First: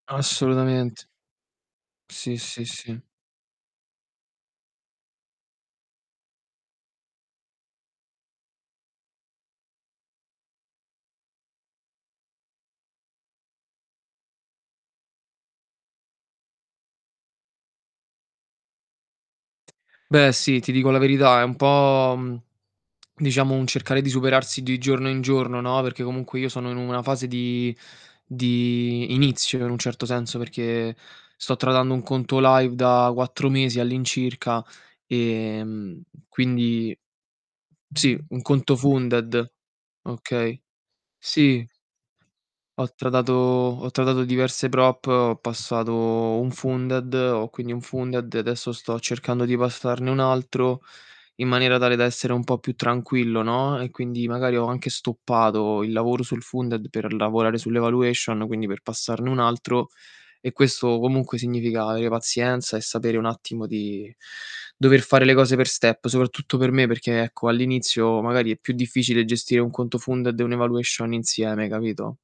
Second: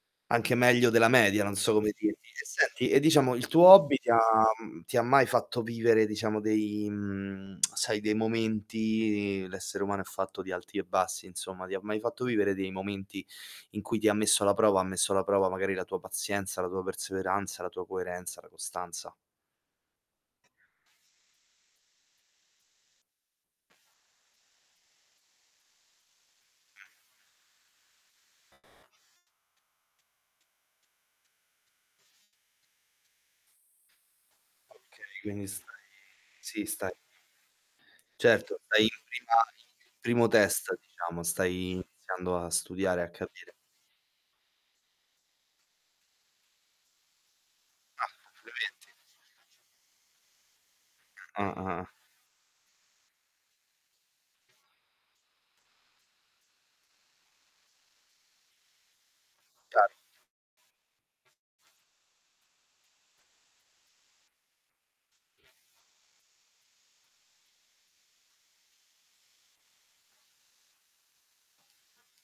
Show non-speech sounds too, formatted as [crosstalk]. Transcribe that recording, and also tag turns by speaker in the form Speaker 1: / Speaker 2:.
Speaker 1: Anche meglio
Speaker 2: Assolutamente.
Speaker 1: della media non so come dirti.
Speaker 2: Sì,
Speaker 1: E
Speaker 2: sì,
Speaker 1: senti
Speaker 2: sì.
Speaker 1: e diciamo il tuo hobby ti ha mhmm, ti ha mai fatto vivere diciamo dei, mhmm [smacks lips] sai dei momenti l'essere umano è fatto di alti e bassi insomma, ti ha mai fatto vivere dei momenti in cui ti ha messo alla prova ha messo alla prova magari la tua pazienza, la tua perseveranza, la tua coerenza, la costanza.
Speaker 2: Beh sì, ti dico la verità, è un po', mhmm, diciamo un cercare di superarsi di giorno in giorno, no. Perché comunque io sono in
Speaker 1: Mh.
Speaker 2: una fase di di inizio in un certo senso, perché sto tradando un conto live da 4 mesi all'incirca
Speaker 1: Okay, quindi
Speaker 2: e,
Speaker 1: stai
Speaker 2: mhmm,
Speaker 1: sì stai
Speaker 2: quindi sì un
Speaker 1: Certo,
Speaker 2: conto
Speaker 1: stai in [unintelligible]
Speaker 2: funded.
Speaker 1: primo
Speaker 2: Okay.
Speaker 1: test diciamo,
Speaker 2: Sì,
Speaker 1: stai iniziando a
Speaker 2: ho
Speaker 1: studiare, a
Speaker 2: tradato
Speaker 1: capire.
Speaker 2: ho tradato diverse prop, ho passato un funded, ho quindi un
Speaker 1: Ah,
Speaker 2: funded e adesso
Speaker 1: complimenti.
Speaker 2: sto cercando di passarne un altro, in maniera
Speaker 1: Ah-ah.
Speaker 2: tale da essere un po' più tranquillo, no, e quindi magari ho anche stoppato il lavoro sul funded per lavorare sull' evaluation, quindi per passarne un altro
Speaker 1: Cer
Speaker 2: e questo comunque significa avere pazienza e sapere un attimo di dover fare le cose per step, soprattutto per me perché, ecco, all'inizio magari è più difficile gestire un conto funded e un evaluation insieme, capito?